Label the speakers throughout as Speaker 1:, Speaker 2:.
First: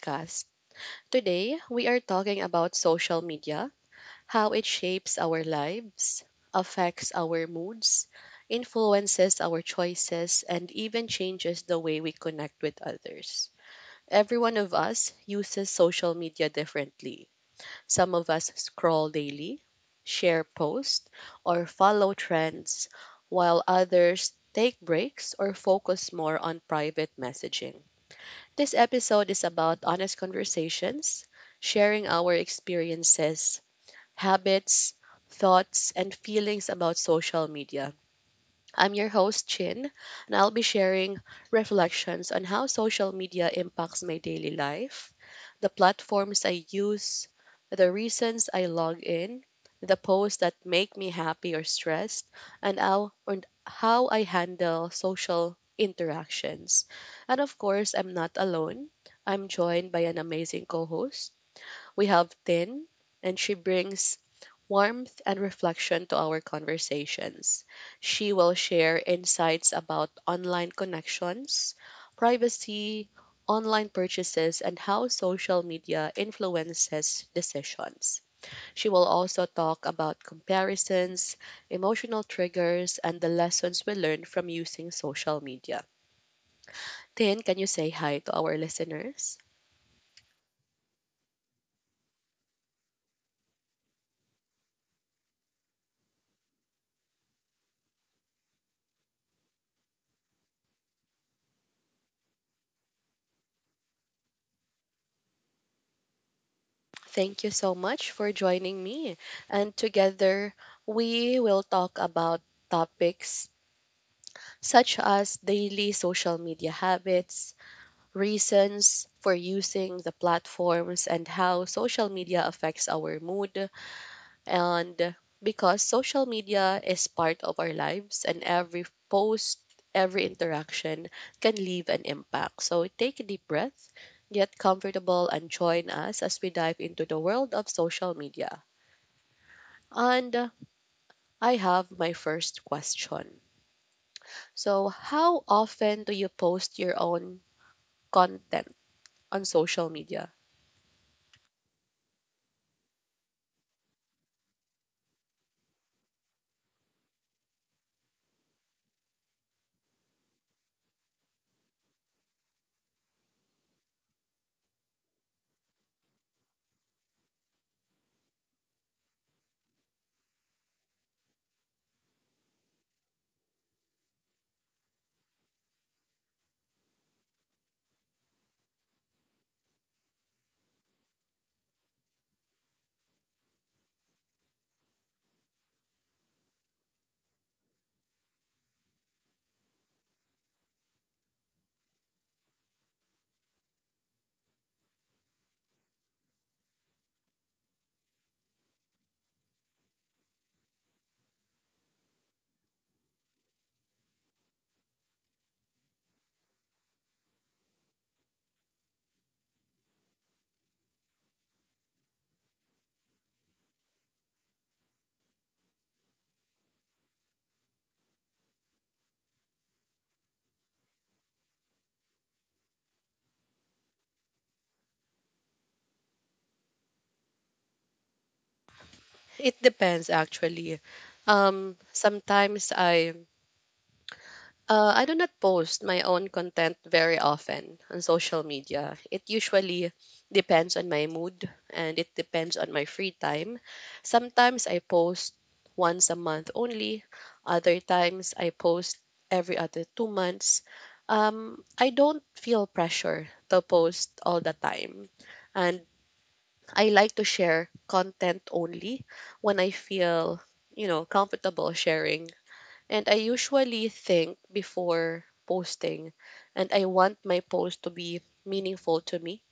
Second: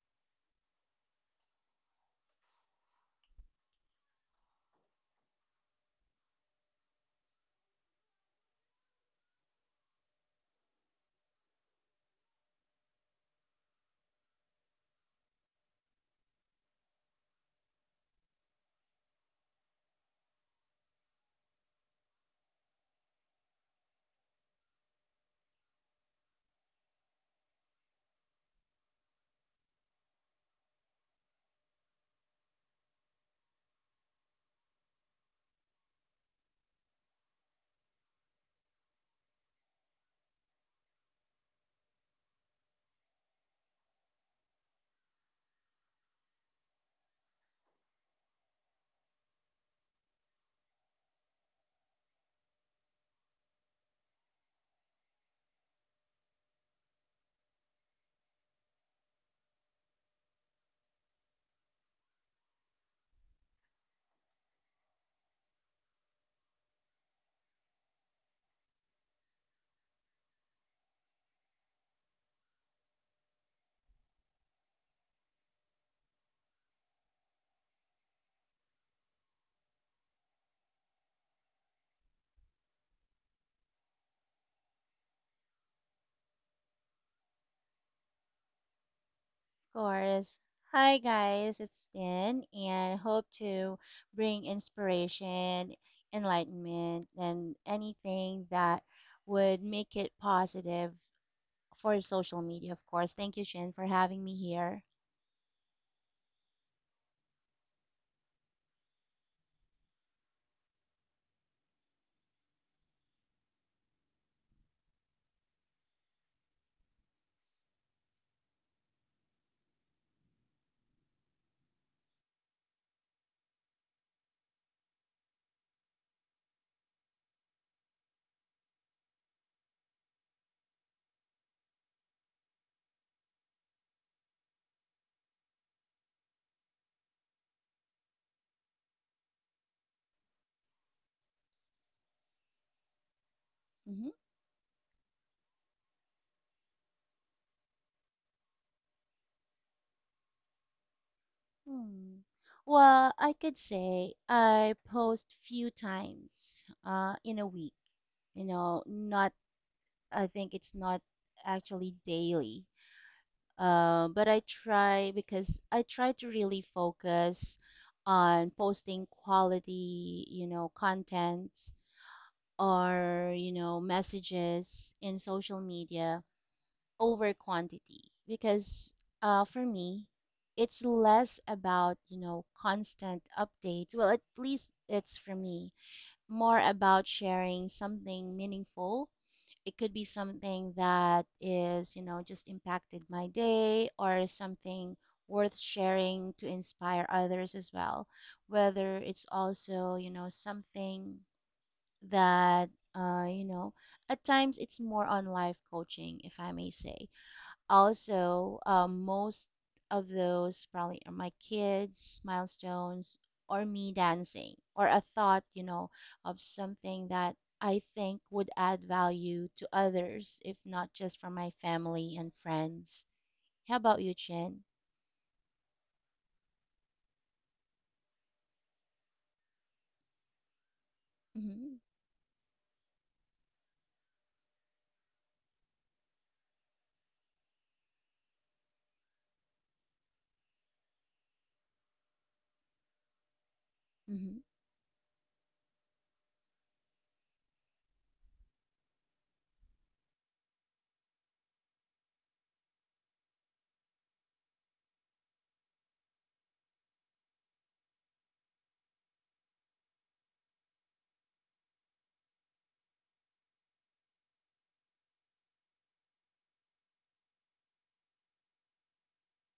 Speaker 1: podcast. Today, we are talking about social media, how it shapes our lives, affects our moods, influences our choices, and even changes the way we connect with others. Every one of us uses social media differently. Some of us scroll daily, share posts, or follow trends, while others take breaks or focus more on private messaging. This episode is about honest conversations, sharing our experiences, habits, thoughts, and feelings about social media. I'm your host, Chin, and I'll be sharing reflections on how social media impacts my daily life, the platforms I use, the reasons I log in, the posts that make me happy or stressed, and how I handle social interactions. And of course, I'm not alone. I'm joined by an amazing co host. We have Tin, and she brings warmth, and reflection to our conversations. She will share insights about online connections, privacy, online purchases, and how social media influences decisions. She will also talk about comparisons, emotional triggers, and the lessons we learned from using social media. Tin, can you say hi to our listeners?
Speaker 2: Course. Hi guys, it's Tin and hope to bring inspiration, enlightenment, and anything that would make it positive for social media, of course. Thank you, Shin, for having me here.
Speaker 1: Thank you so much for joining me. And together, we will talk about topics such as daily social media habits, reasons for using the platforms, and how social media affects our mood. And because social media is part of our lives, and every post, every interaction can leave an impact. So take a deep breath, get comfortable, and join us as we dive into the world of social media. And I have my first question.
Speaker 2: Mhm.
Speaker 1: So, how often do you post your own content on social media?
Speaker 2: hmm Well, I could say I post few times in a week. You know, not, I think it's not actually daily. But I try because I try to really focus on posting quality, you know, contents or, you know, messages in social media over quantity because for me, it's less about, you know, constant updates. Well, at least it's for me, more about sharing something meaningful. It could be something that is, you know, just impacted my day or something worth sharing to inspire others as well. Whether it's also, you know, something that, you know, at times it's more on life coaching, if I may say. Also, most of those probably are my kids, milestones, or me dancing, or a thought, you know, of something that I think would add value to others, if not just for my family and friends. How about you, Chin?
Speaker 1: It depends actually.
Speaker 2: Mm-hmm.
Speaker 1: Sometimes I do not post my own content very often on social media. It usually depends on my mood and it depends on my free time.
Speaker 2: Mm-hmm.
Speaker 1: Sometimes I post once a month only, other times I post every other 2 months. I don't feel pressure to post all the time. And I like to share content only when I feel, comfortable sharing, and I usually think before posting, and I want my post to be meaningful to me.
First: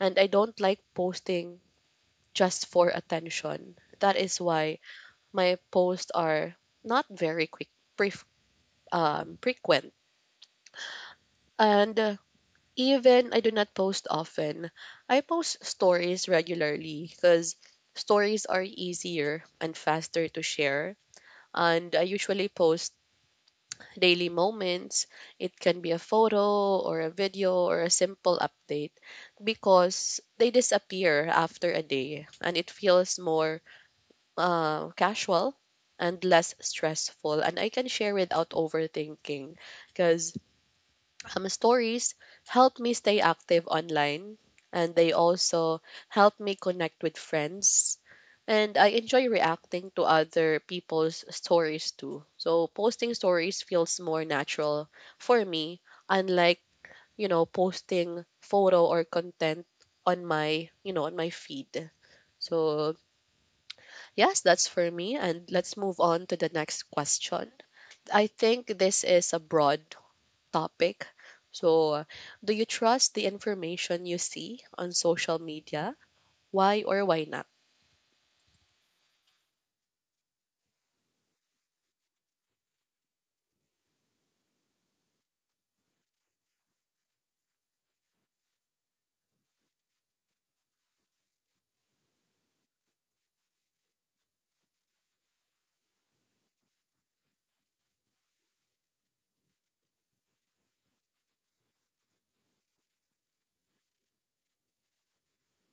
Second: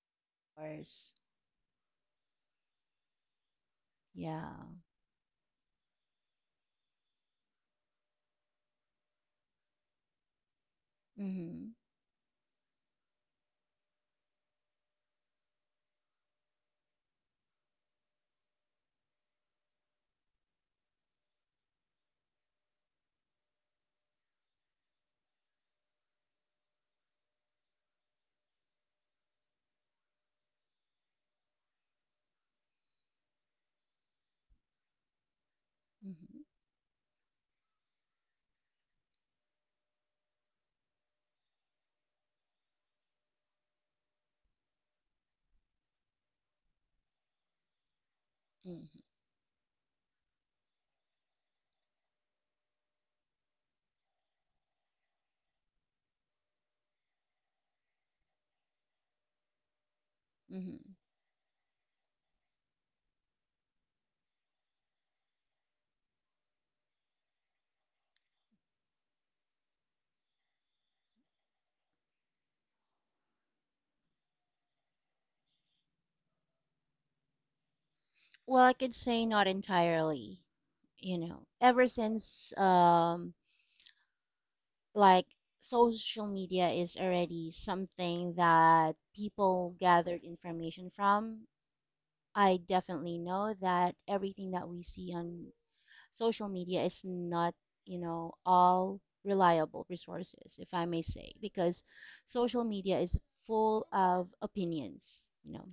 Speaker 1: And I don't
Speaker 2: Of
Speaker 1: like
Speaker 2: course.
Speaker 1: posting just for attention. That is
Speaker 2: Yeah.
Speaker 1: why my posts are not very quick, pref- frequent.
Speaker 2: Mm-hmm.
Speaker 1: And even I do not post often. I post stories regularly because stories are easier and faster to share. And I usually post daily moments. It can be a photo or a video or a simple update because they disappear after a day and it feels more casual and
Speaker 2: Mm-hmm.
Speaker 1: less stressful. And I can share without overthinking because stories help me stay active online, and they also help me connect with friends, and I
Speaker 2: Mm-hmm.
Speaker 1: enjoy reacting to other people's stories too, so posting stories feels more natural for me, unlike, posting photo or content on my,
Speaker 2: Mm-hmm.
Speaker 1: feed. So yes, that's for me, and let's move on to the next question. I think this is a broad topic. So, do you trust the information you see on social media? Why or why not?
Speaker 2: Well, I could say not entirely. You know, ever since like social media is already something that people gathered information from. I definitely know that everything that we see on social media is not, you know, all reliable resources, if I may say, because social media is full of opinions, you know,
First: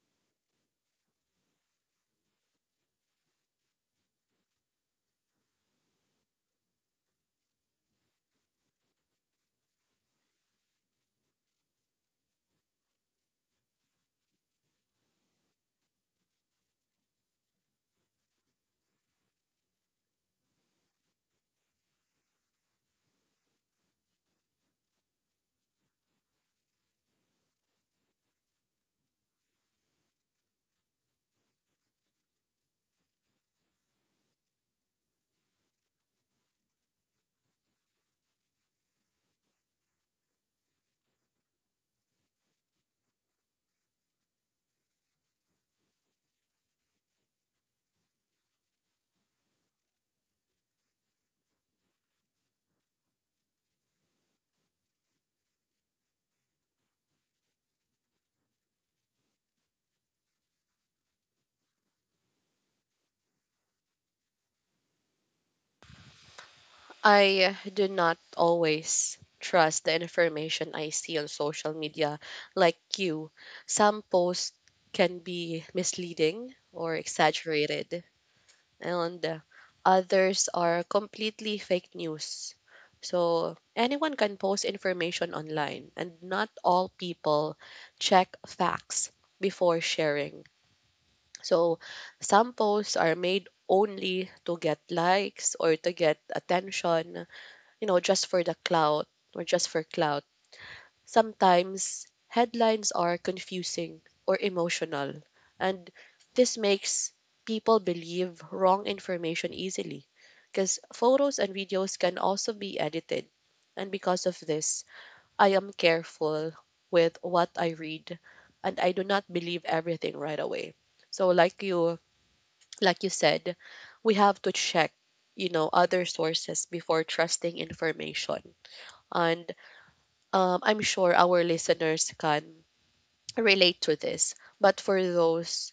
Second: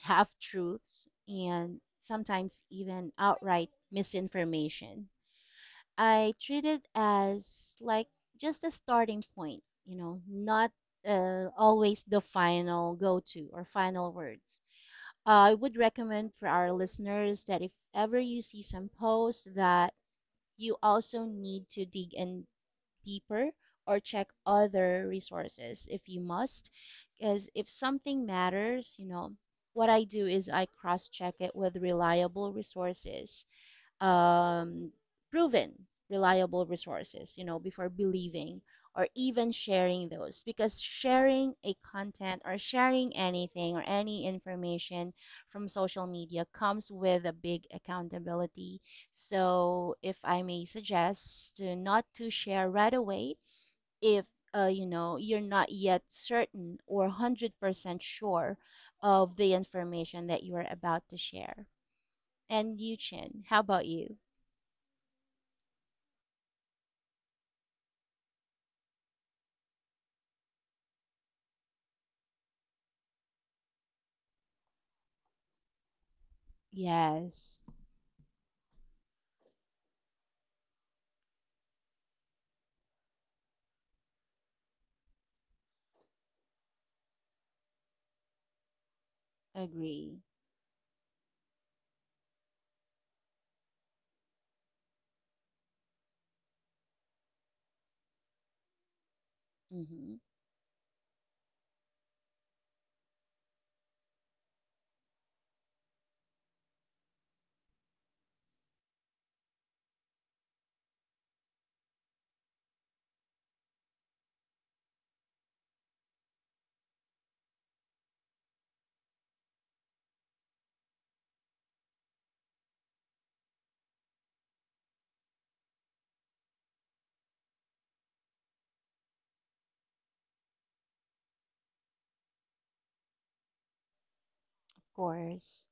Speaker 2: half truths, and sometimes even outright misinformation. I treat it as like just a starting point, you know, not always the final go to or final words. I would recommend for our listeners that if ever you see some posts that you also need to dig in deeper or check other resources if you must, because if something matters, you know, what I do is I cross check it with reliable resources, um, proven reliable resources, you know, before believing or even sharing those, because sharing a content or sharing anything or any information from social media comes with a big accountability. So if I may suggest, to not to share right away if you know, you're not yet certain or 100% sure of the information that you are about to share. And Yu Chin, how about you?
Speaker 1: I do not always trust the information I see on social media like you. Some posts can be misleading or
Speaker 2: Yes,
Speaker 1: exaggerated, and others are completely fake news. So, anyone can post information online, and not all people check facts before
Speaker 2: agree.
Speaker 1: sharing. So some posts are made only to get likes or to get attention, just for the clout or just for
Speaker 2: Mm-hmm.
Speaker 1: clout. Sometimes headlines are confusing or emotional, and this makes people believe wrong information easily because photos and videos can also be edited. And because of this, I am careful with what I read and I do not believe everything right away. So, like you said, we have to check, other sources before trusting information. And I'm sure our listeners can relate to this. But
Speaker 2: Of
Speaker 1: for
Speaker 2: course.
Speaker 1: those,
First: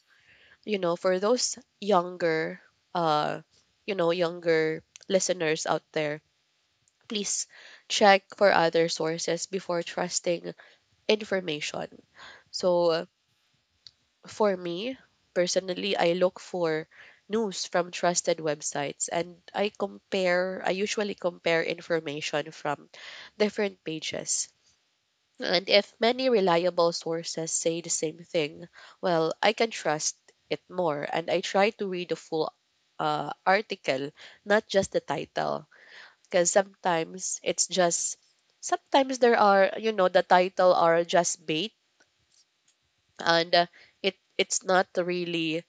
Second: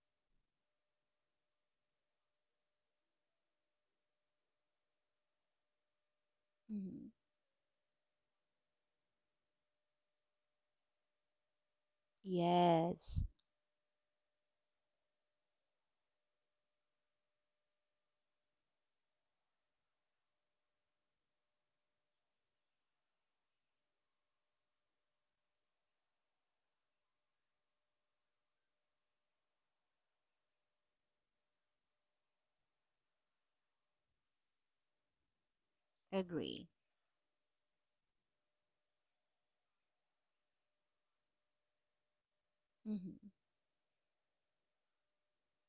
Speaker 1: younger, uh, younger listeners out there,
Speaker 2: Mm-hmm.
Speaker 1: please check for other sources before trusting information. So
Speaker 2: Yes,
Speaker 1: for me personally, I look for news from trusted websites, and I usually compare information from different pages. And if many reliable sources say the same thing, well, I can trust it more, and I try to read the full article, not just the title, because
Speaker 2: agree.
Speaker 1: sometimes it's just sometimes there are, the title are just bait.
Speaker 2: Mm-hmm.
Speaker 1: And it's not really,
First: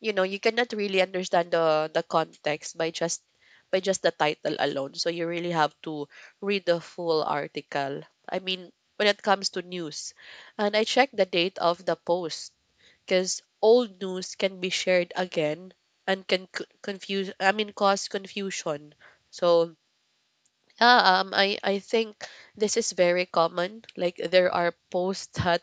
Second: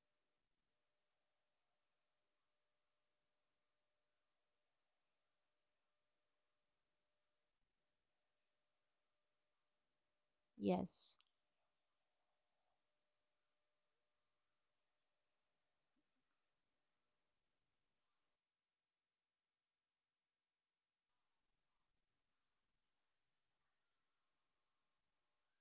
Speaker 1: you cannot really understand the context by just, the title alone, so you really have to read the full article, I mean, when it comes to news. And I check
Speaker 2: Yes,
Speaker 1: the date of the post because old news can be shared again and can confuse, I mean, cause confusion. So yeah, I think this is very common. Like there are posts that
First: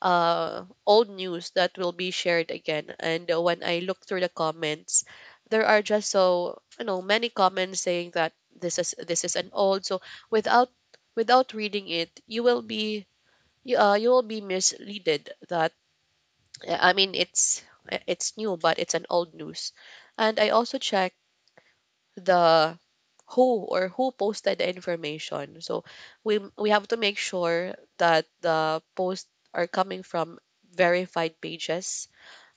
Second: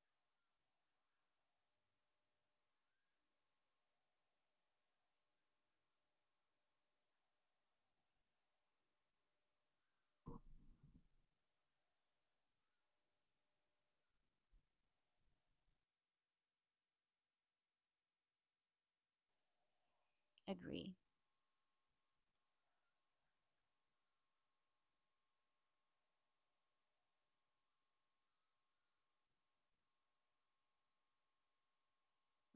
Speaker 1: old news that will be shared again. And when I look through the comments, there are just so, many comments saying that this is an old. So without without reading it, you will be misleaded that I mean it's new, but it's an old news. And I also
Speaker 2: agree.
Speaker 1: check the who or who posted the information. So we have to make sure that the posts are coming from verified pages.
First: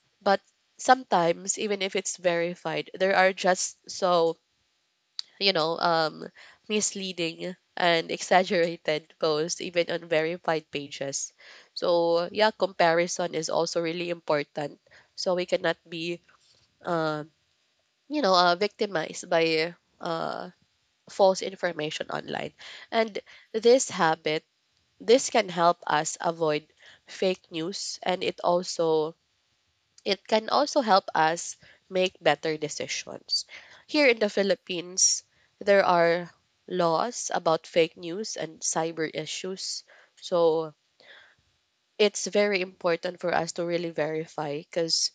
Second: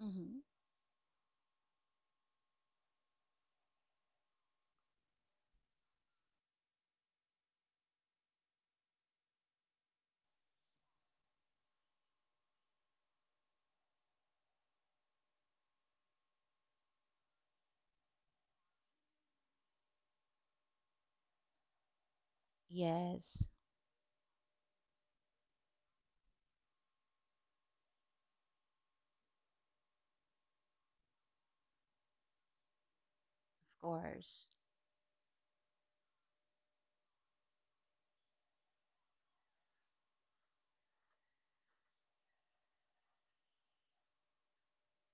Speaker 2: Mm-hmm.
Speaker 1: But sometimes, even if it's verified, there are just so, you know um, misleading and exaggerated posts even on verified pages. So yeah, comparison is also really important. So we cannot be uh, victimized by uh, false information online. And
Speaker 2: Yes,
Speaker 1: this habit, this can help us avoid fake news, and it can also help us make better decisions.
Speaker 2: of
Speaker 1: Here in the
Speaker 2: course.
Speaker 1: Philippines, there are laws about fake news and cyber issues. So it's very important for us to really verify because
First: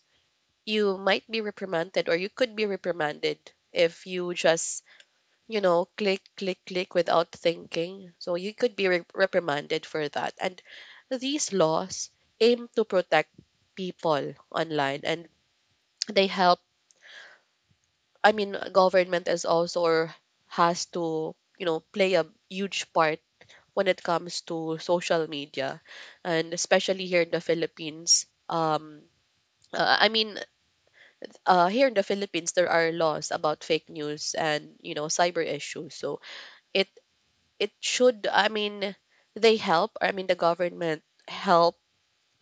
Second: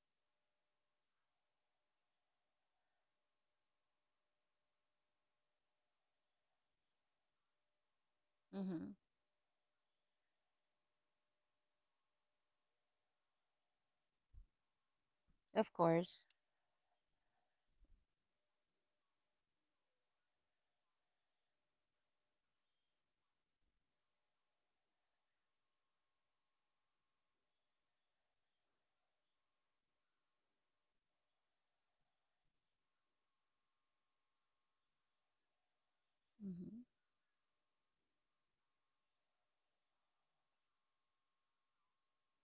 Speaker 1: you might be reprimanded, or you could be reprimanded if you just click, click, click without thinking. So you could be
Speaker 2: Mm-hmm.
Speaker 1: reprimanded for that. And these laws aim to protect people online, and
Speaker 2: Of course.
Speaker 1: they help. I mean, government is also, or has to, play a huge part when it comes to social media, and especially here in the Philippines. I mean, here in the Philippines, there are laws about fake news and, cyber issues. So
Speaker 2: Mm-hmm.
Speaker 1: it it should, I mean, they help, I mean, the government help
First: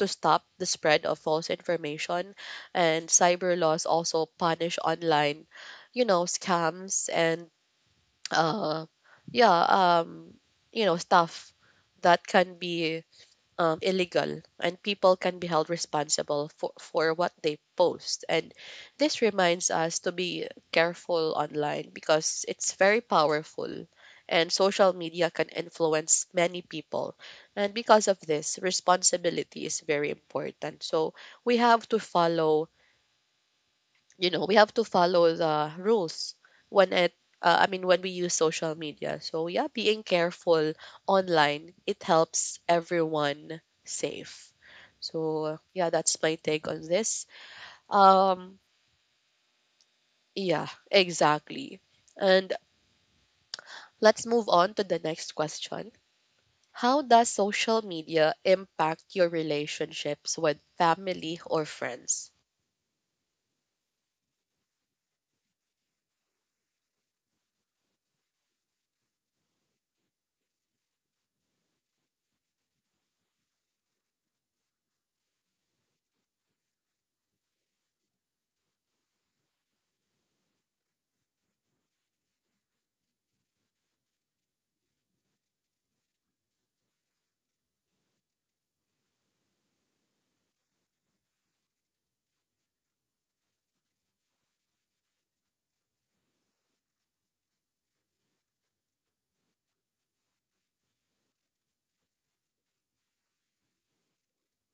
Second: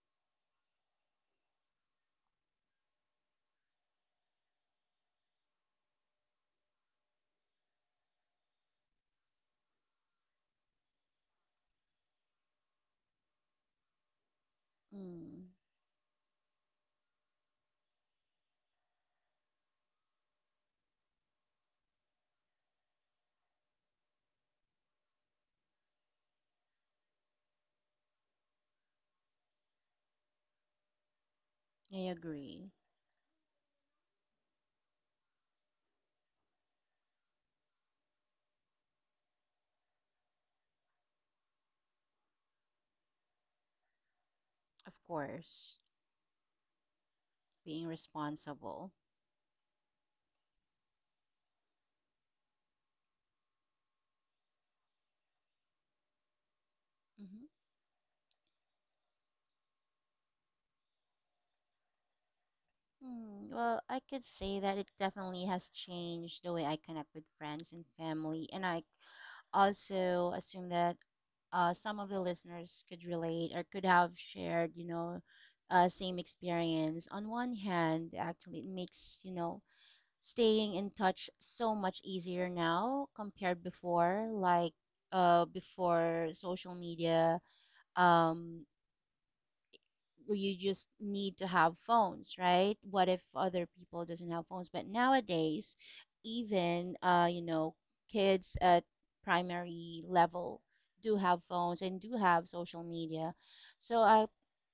Speaker 1: to stop the spread of false information. And cyber laws also punish online, scams, and uh yeah, um stuff that can be illegal, and people can be
Speaker 2: Mm,
Speaker 1: held responsible for what they post. And this reminds us to be careful online because it's very powerful, and social media can influence many people. And because of this, responsibility is very important. So we have to
Speaker 2: I
Speaker 1: follow,
Speaker 2: agree.
Speaker 1: the rules when it I mean when we use social media. So yeah, being careful online, it helps everyone safe.
Speaker 2: Of
Speaker 1: So
Speaker 2: course.
Speaker 1: yeah, that's my take on this.
Speaker 2: Being
Speaker 1: Um
Speaker 2: responsible.
Speaker 1: yeah, exactly. And let's move on to the next question. How does
Speaker 2: Mm-hmm.
Speaker 1: social media impact your relationships with family or friends?
Speaker 2: Mm, well, I could say that it definitely has changed the way I connect with friends and family, and I also assume that some of the listeners could relate or could have shared, you know, same experience. On one hand, actually, it makes, you know, staying in touch so much easier now compared before, like before social media. Um, you just need to have phones, right? What if other people doesn't have phones, but nowadays even you know, kids at primary level do have phones and do have social media. So I,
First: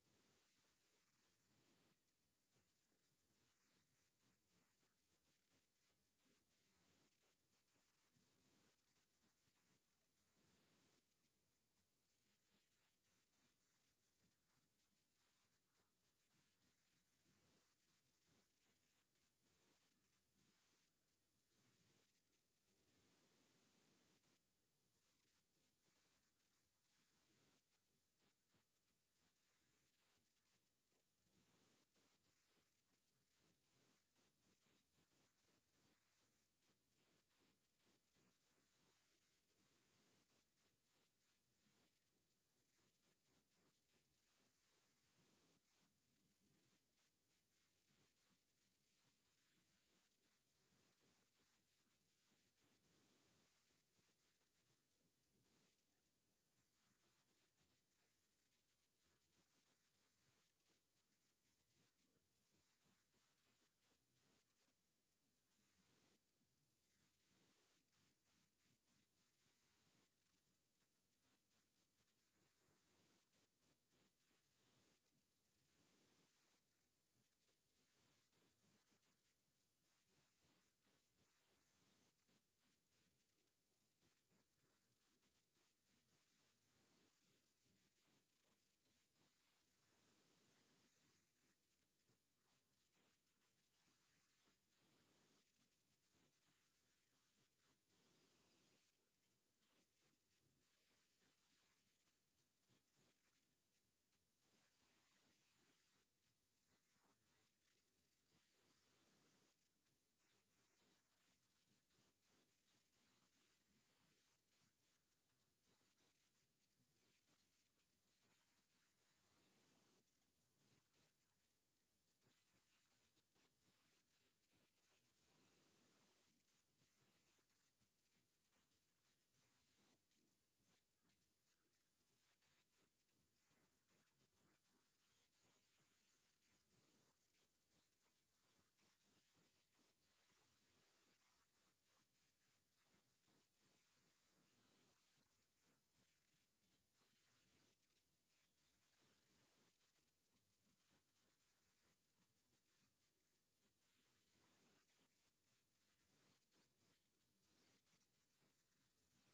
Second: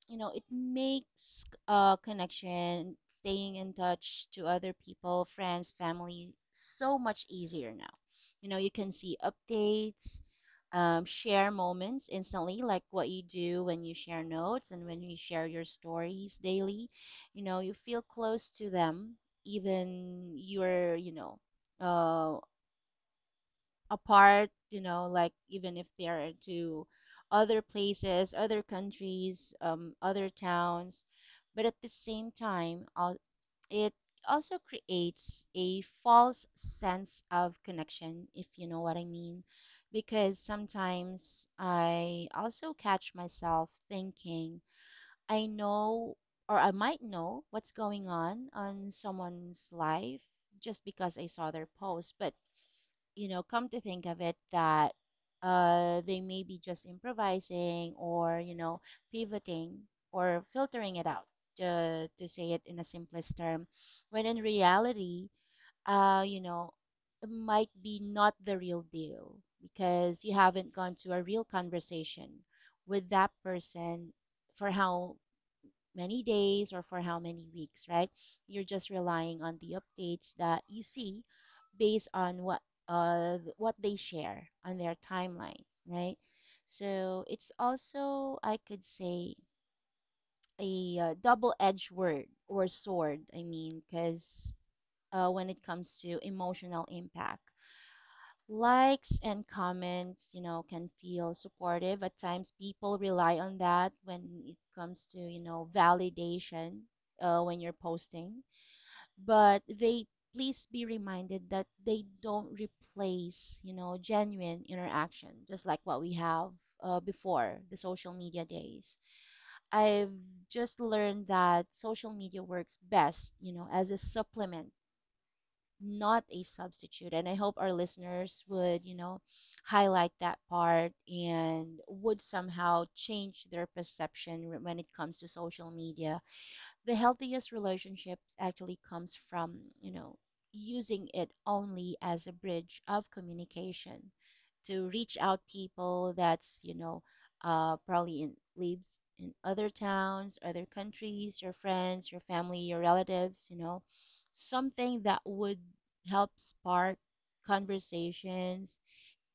Speaker 2: you know, it makes connection, staying in touch to other people, friends, family, so much easier now. You know, you can see updates, share moments instantly, like what you do when you share notes and when you share your stories daily. You know, you feel close to them, even you're, you know, uh, apart, you know, like even if they are to other places, other countries, other towns. But at the same time, it also creates a false sense of connection, if you know what I mean. Because sometimes I also catch myself thinking, I know or I might know what's going on someone's life just because I saw their post, but you know, come to think of it, that they may be just improvising or, you know, pivoting or filtering it out, to say it in a simplest term, when in reality, you know, it might be not the real deal because you haven't gone to a real conversation with that person for how many days or for how many weeks, right? You're just relying on the updates that you see based on what they share on their timeline, right? So it's also I could say a double-edged word or sword. I mean, because when it comes to emotional impact, likes and comments, you know, can feel supportive. At times, people rely on that when it comes to, you know, validation, when you're posting, but they, please be reminded that they don't replace, you know, genuine interaction, just like what we have before the social media days. I've just learned that social media works best, you know, as a supplement, not a substitute. And I hope our listeners would, you know, highlight that part and would somehow change their perception when it comes to social media. The healthiest relationships actually comes from, you know, using it only as a bridge of communication to reach out people that's, you know, probably in lives in other towns, other countries, your friends, your family, your relatives, you know, something that would help spark conversations,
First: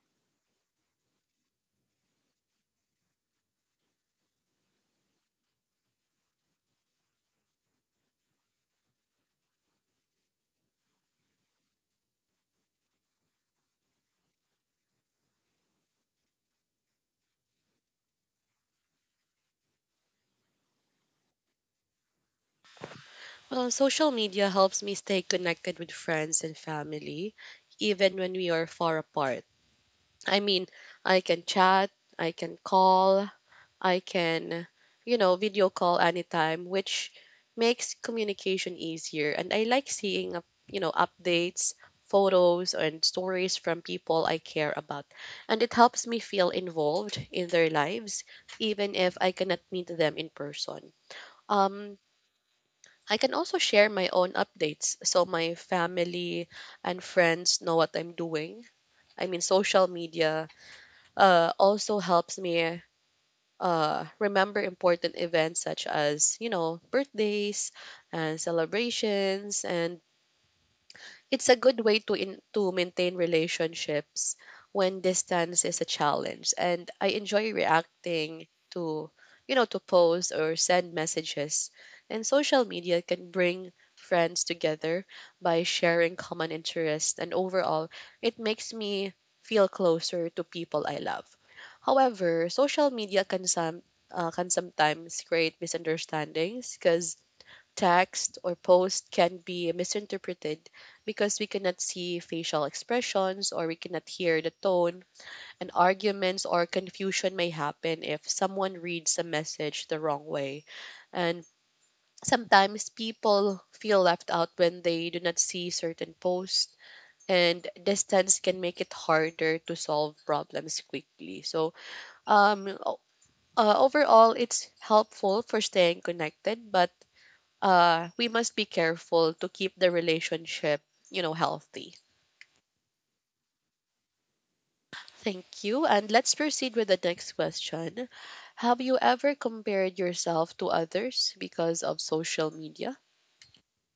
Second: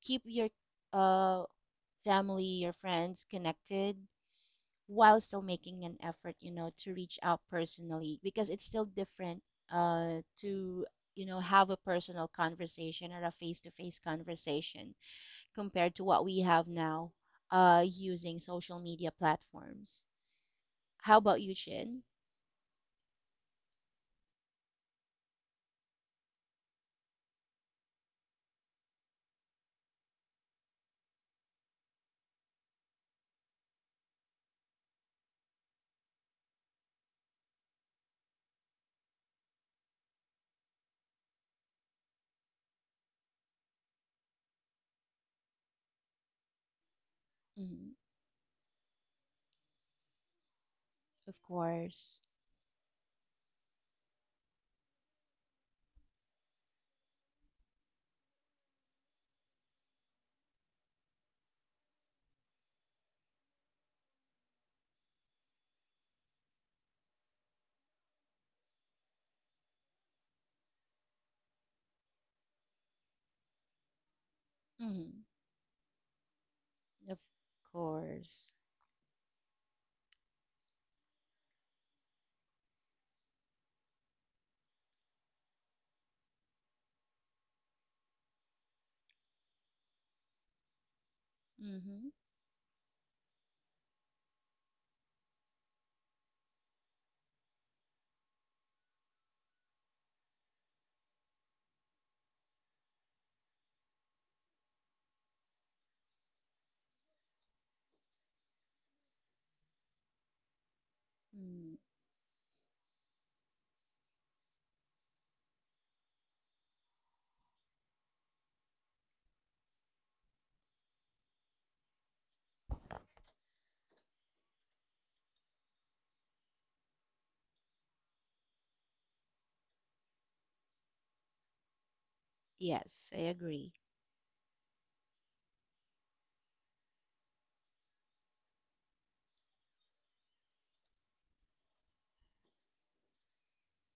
Speaker 2: keep your uh, family, your friends connected, while still making an effort, you know, to reach out personally, because it's still different to, you know, have a personal conversation or a face to face conversation compared to what we have now using social media platforms. How about you, Chin?
Speaker 1: Well, social media helps me stay connected with friends and family, even when we are far apart. I mean, I can chat, I can call, I can, video call anytime, which makes communication easier. And I like seeing, updates, photos, and stories from people I care about. And it helps me feel involved in their
Speaker 2: Hmm.
Speaker 1: lives, even if I cannot meet them in person.
Speaker 2: Of
Speaker 1: Um,
Speaker 2: course.
Speaker 1: I can also share my own updates so my family and friends know what I'm doing. I mean, social media also helps me remember important events such as, birthdays and celebrations, and it's a good way to to maintain relationships when
Speaker 2: Hmm.
Speaker 1: distance is a challenge. And I
Speaker 2: Of
Speaker 1: enjoy reacting
Speaker 2: course.
Speaker 1: to posts or send messages. And social media can bring friends together by sharing common interests. And overall, it makes me feel closer to people I love.
Speaker 2: Hmm.
Speaker 1: However, social media can sometimes create misunderstandings because text or post can be misinterpreted, because we cannot see facial expressions or we cannot hear the tone, and arguments or confusion may happen if someone reads a message the wrong way. And
Speaker 2: Mm.
Speaker 1: sometimes people feel left out when they do not see certain posts. And distance can make it harder to solve problems quickly. So, um, o- overall, it's helpful for staying connected, but we must be careful to keep the relationship, healthy.
Speaker 2: Yes, I agree.
Speaker 1: Thank you. And let's proceed with the next question. Have you ever compared yourself to others because of social media?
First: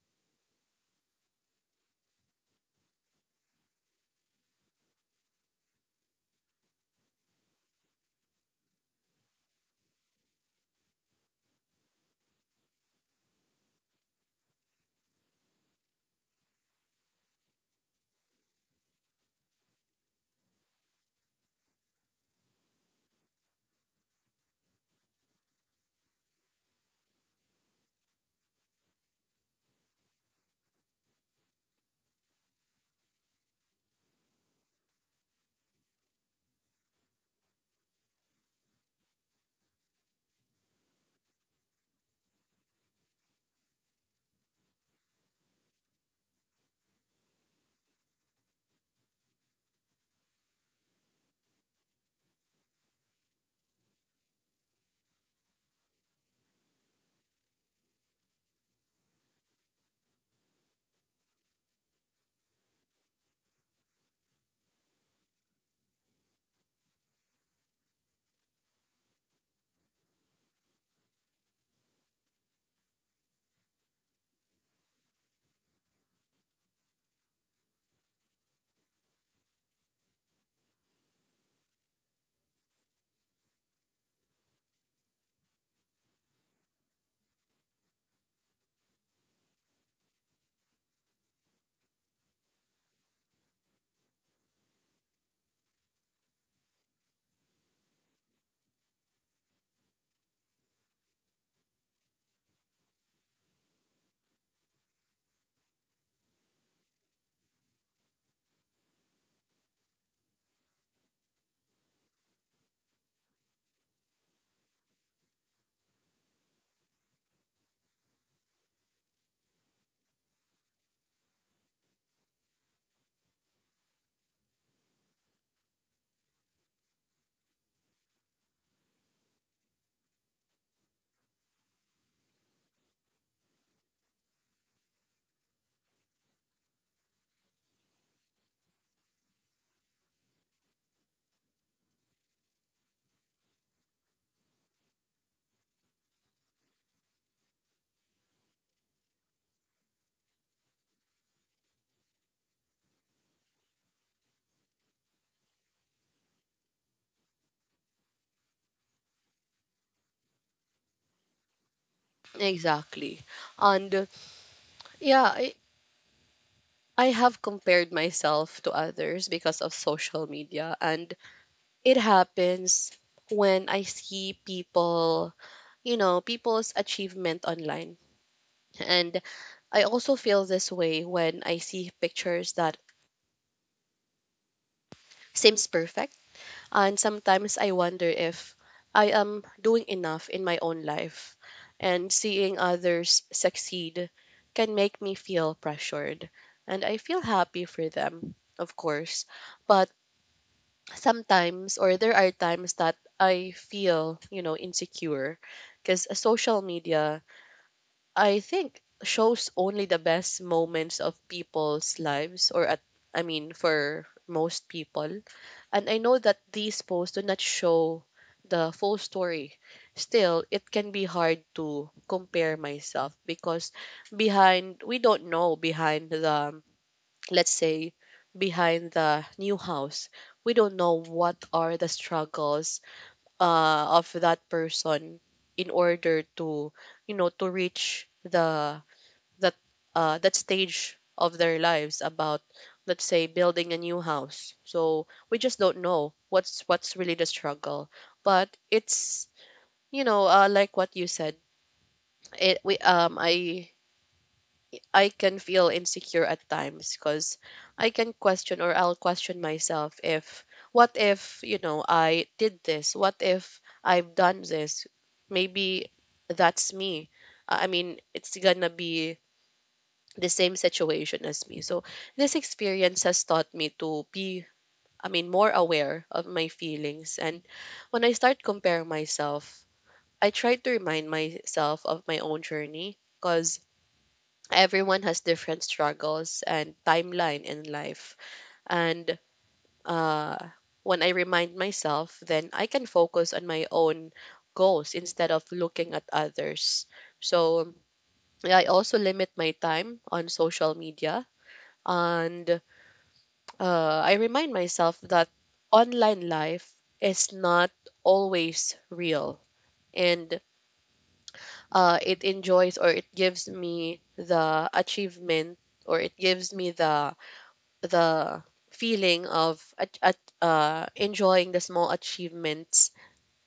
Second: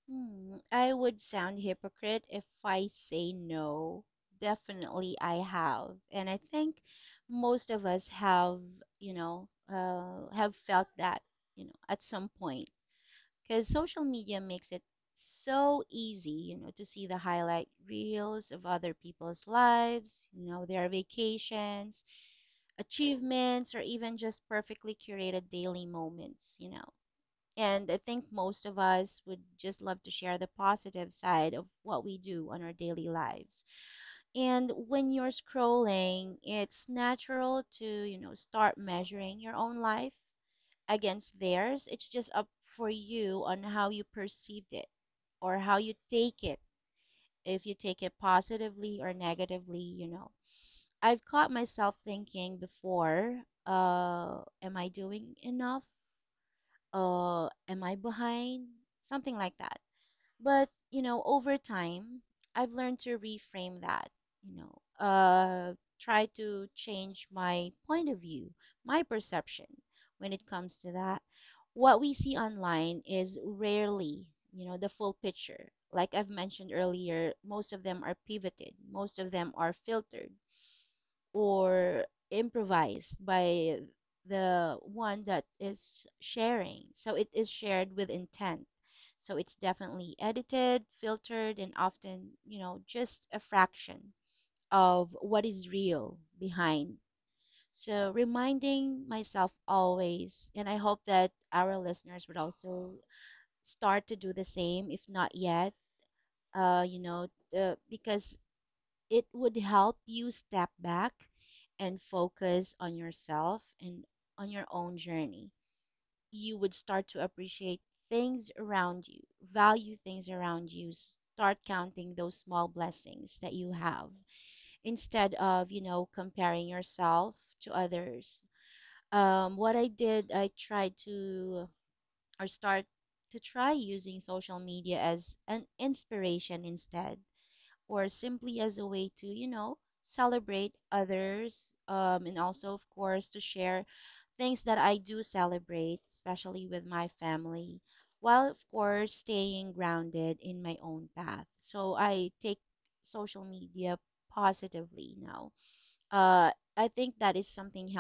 Speaker 2: Hmm, I would sound hypocrite if I say no. Definitely, I have. And I think most of us have felt that, you know, at some point. Because social media makes it so easy, you know, to see the highlight reels of other people's lives, you know, their vacations, achievements, or even just perfectly curated daily moments, you know. And I think most of us would just love to share the positive side of what we do on our daily lives. And when you're scrolling, it's natural to, you know, start measuring your own life against theirs. It's just up for you on how you perceived it or how you take it, if you take it positively or negatively, you know. I've caught myself thinking before, am I doing enough? Am I behind? Something like that. But, you know, over time, I've learned to reframe that, you know, try to change my point of view, my perception when it comes to that. What we see online is rarely, you know, the full picture. Like I've mentioned earlier, most of them are pivoted, most of them are filtered or improvised by the one that is sharing. So it is shared with intent. So it's definitely edited, filtered, and often, you know, just a fraction of what is real behind. So reminding myself always, and I hope that our listeners would also start to do the same, if not yet, you know, because it would help you step back and focus on yourself and on your own journey. You would start to appreciate things around you, value things around you, start counting those small blessings that you have instead of, you know, comparing yourself to others. What I did, I tried to or start to try using social media as an inspiration instead or simply as a way to, you know, celebrate others, and also, of course, to share things that I do celebrate, especially with my family, while, of course, staying grounded in my own path. So I take social media positively now. Uh, I think that is something
Speaker 1: Exactly. And yeah, I have compared myself to others because of social media. And it happens when I see people, you know, people's achievement online. And I also feel this way when I see pictures that seems perfect. And sometimes I wonder if I am doing enough in my own life. And seeing others succeed can make me feel pressured. And I feel happy for them, of course. But sometimes, or there are times that I feel, you know, insecure because social media I think shows only the best moments of people's lives, or at I mean for most people. And I know that these posts do not show the full story. Still, it can be hard to compare myself because behind we don't know behind the, let's say, behind the new house. We don't know what are the struggles of that person in order to, you know, to reach the that that stage of their lives about, let's say, building a new house, so we just don't know what's really the struggle. But it's, you know, like what you said, it we I I can feel insecure at times because I can question, or I'll question myself if what if, you know, I did this, what if I've done this. Maybe that's me. I mean, it's gonna be the same situation as me. So this experience has taught me to be, I mean, more aware of my feelings. And when I start comparing myself, I try to remind myself of my own journey because everyone has different struggles and timeline in life. And uh, when I remind myself, then I can focus on my own goals instead of looking at others. So yeah, I also limit my time on social media, and I remind myself that online life is not always real, and it enjoys or it gives me the achievement, or it gives me the feeling of enjoying the small achievements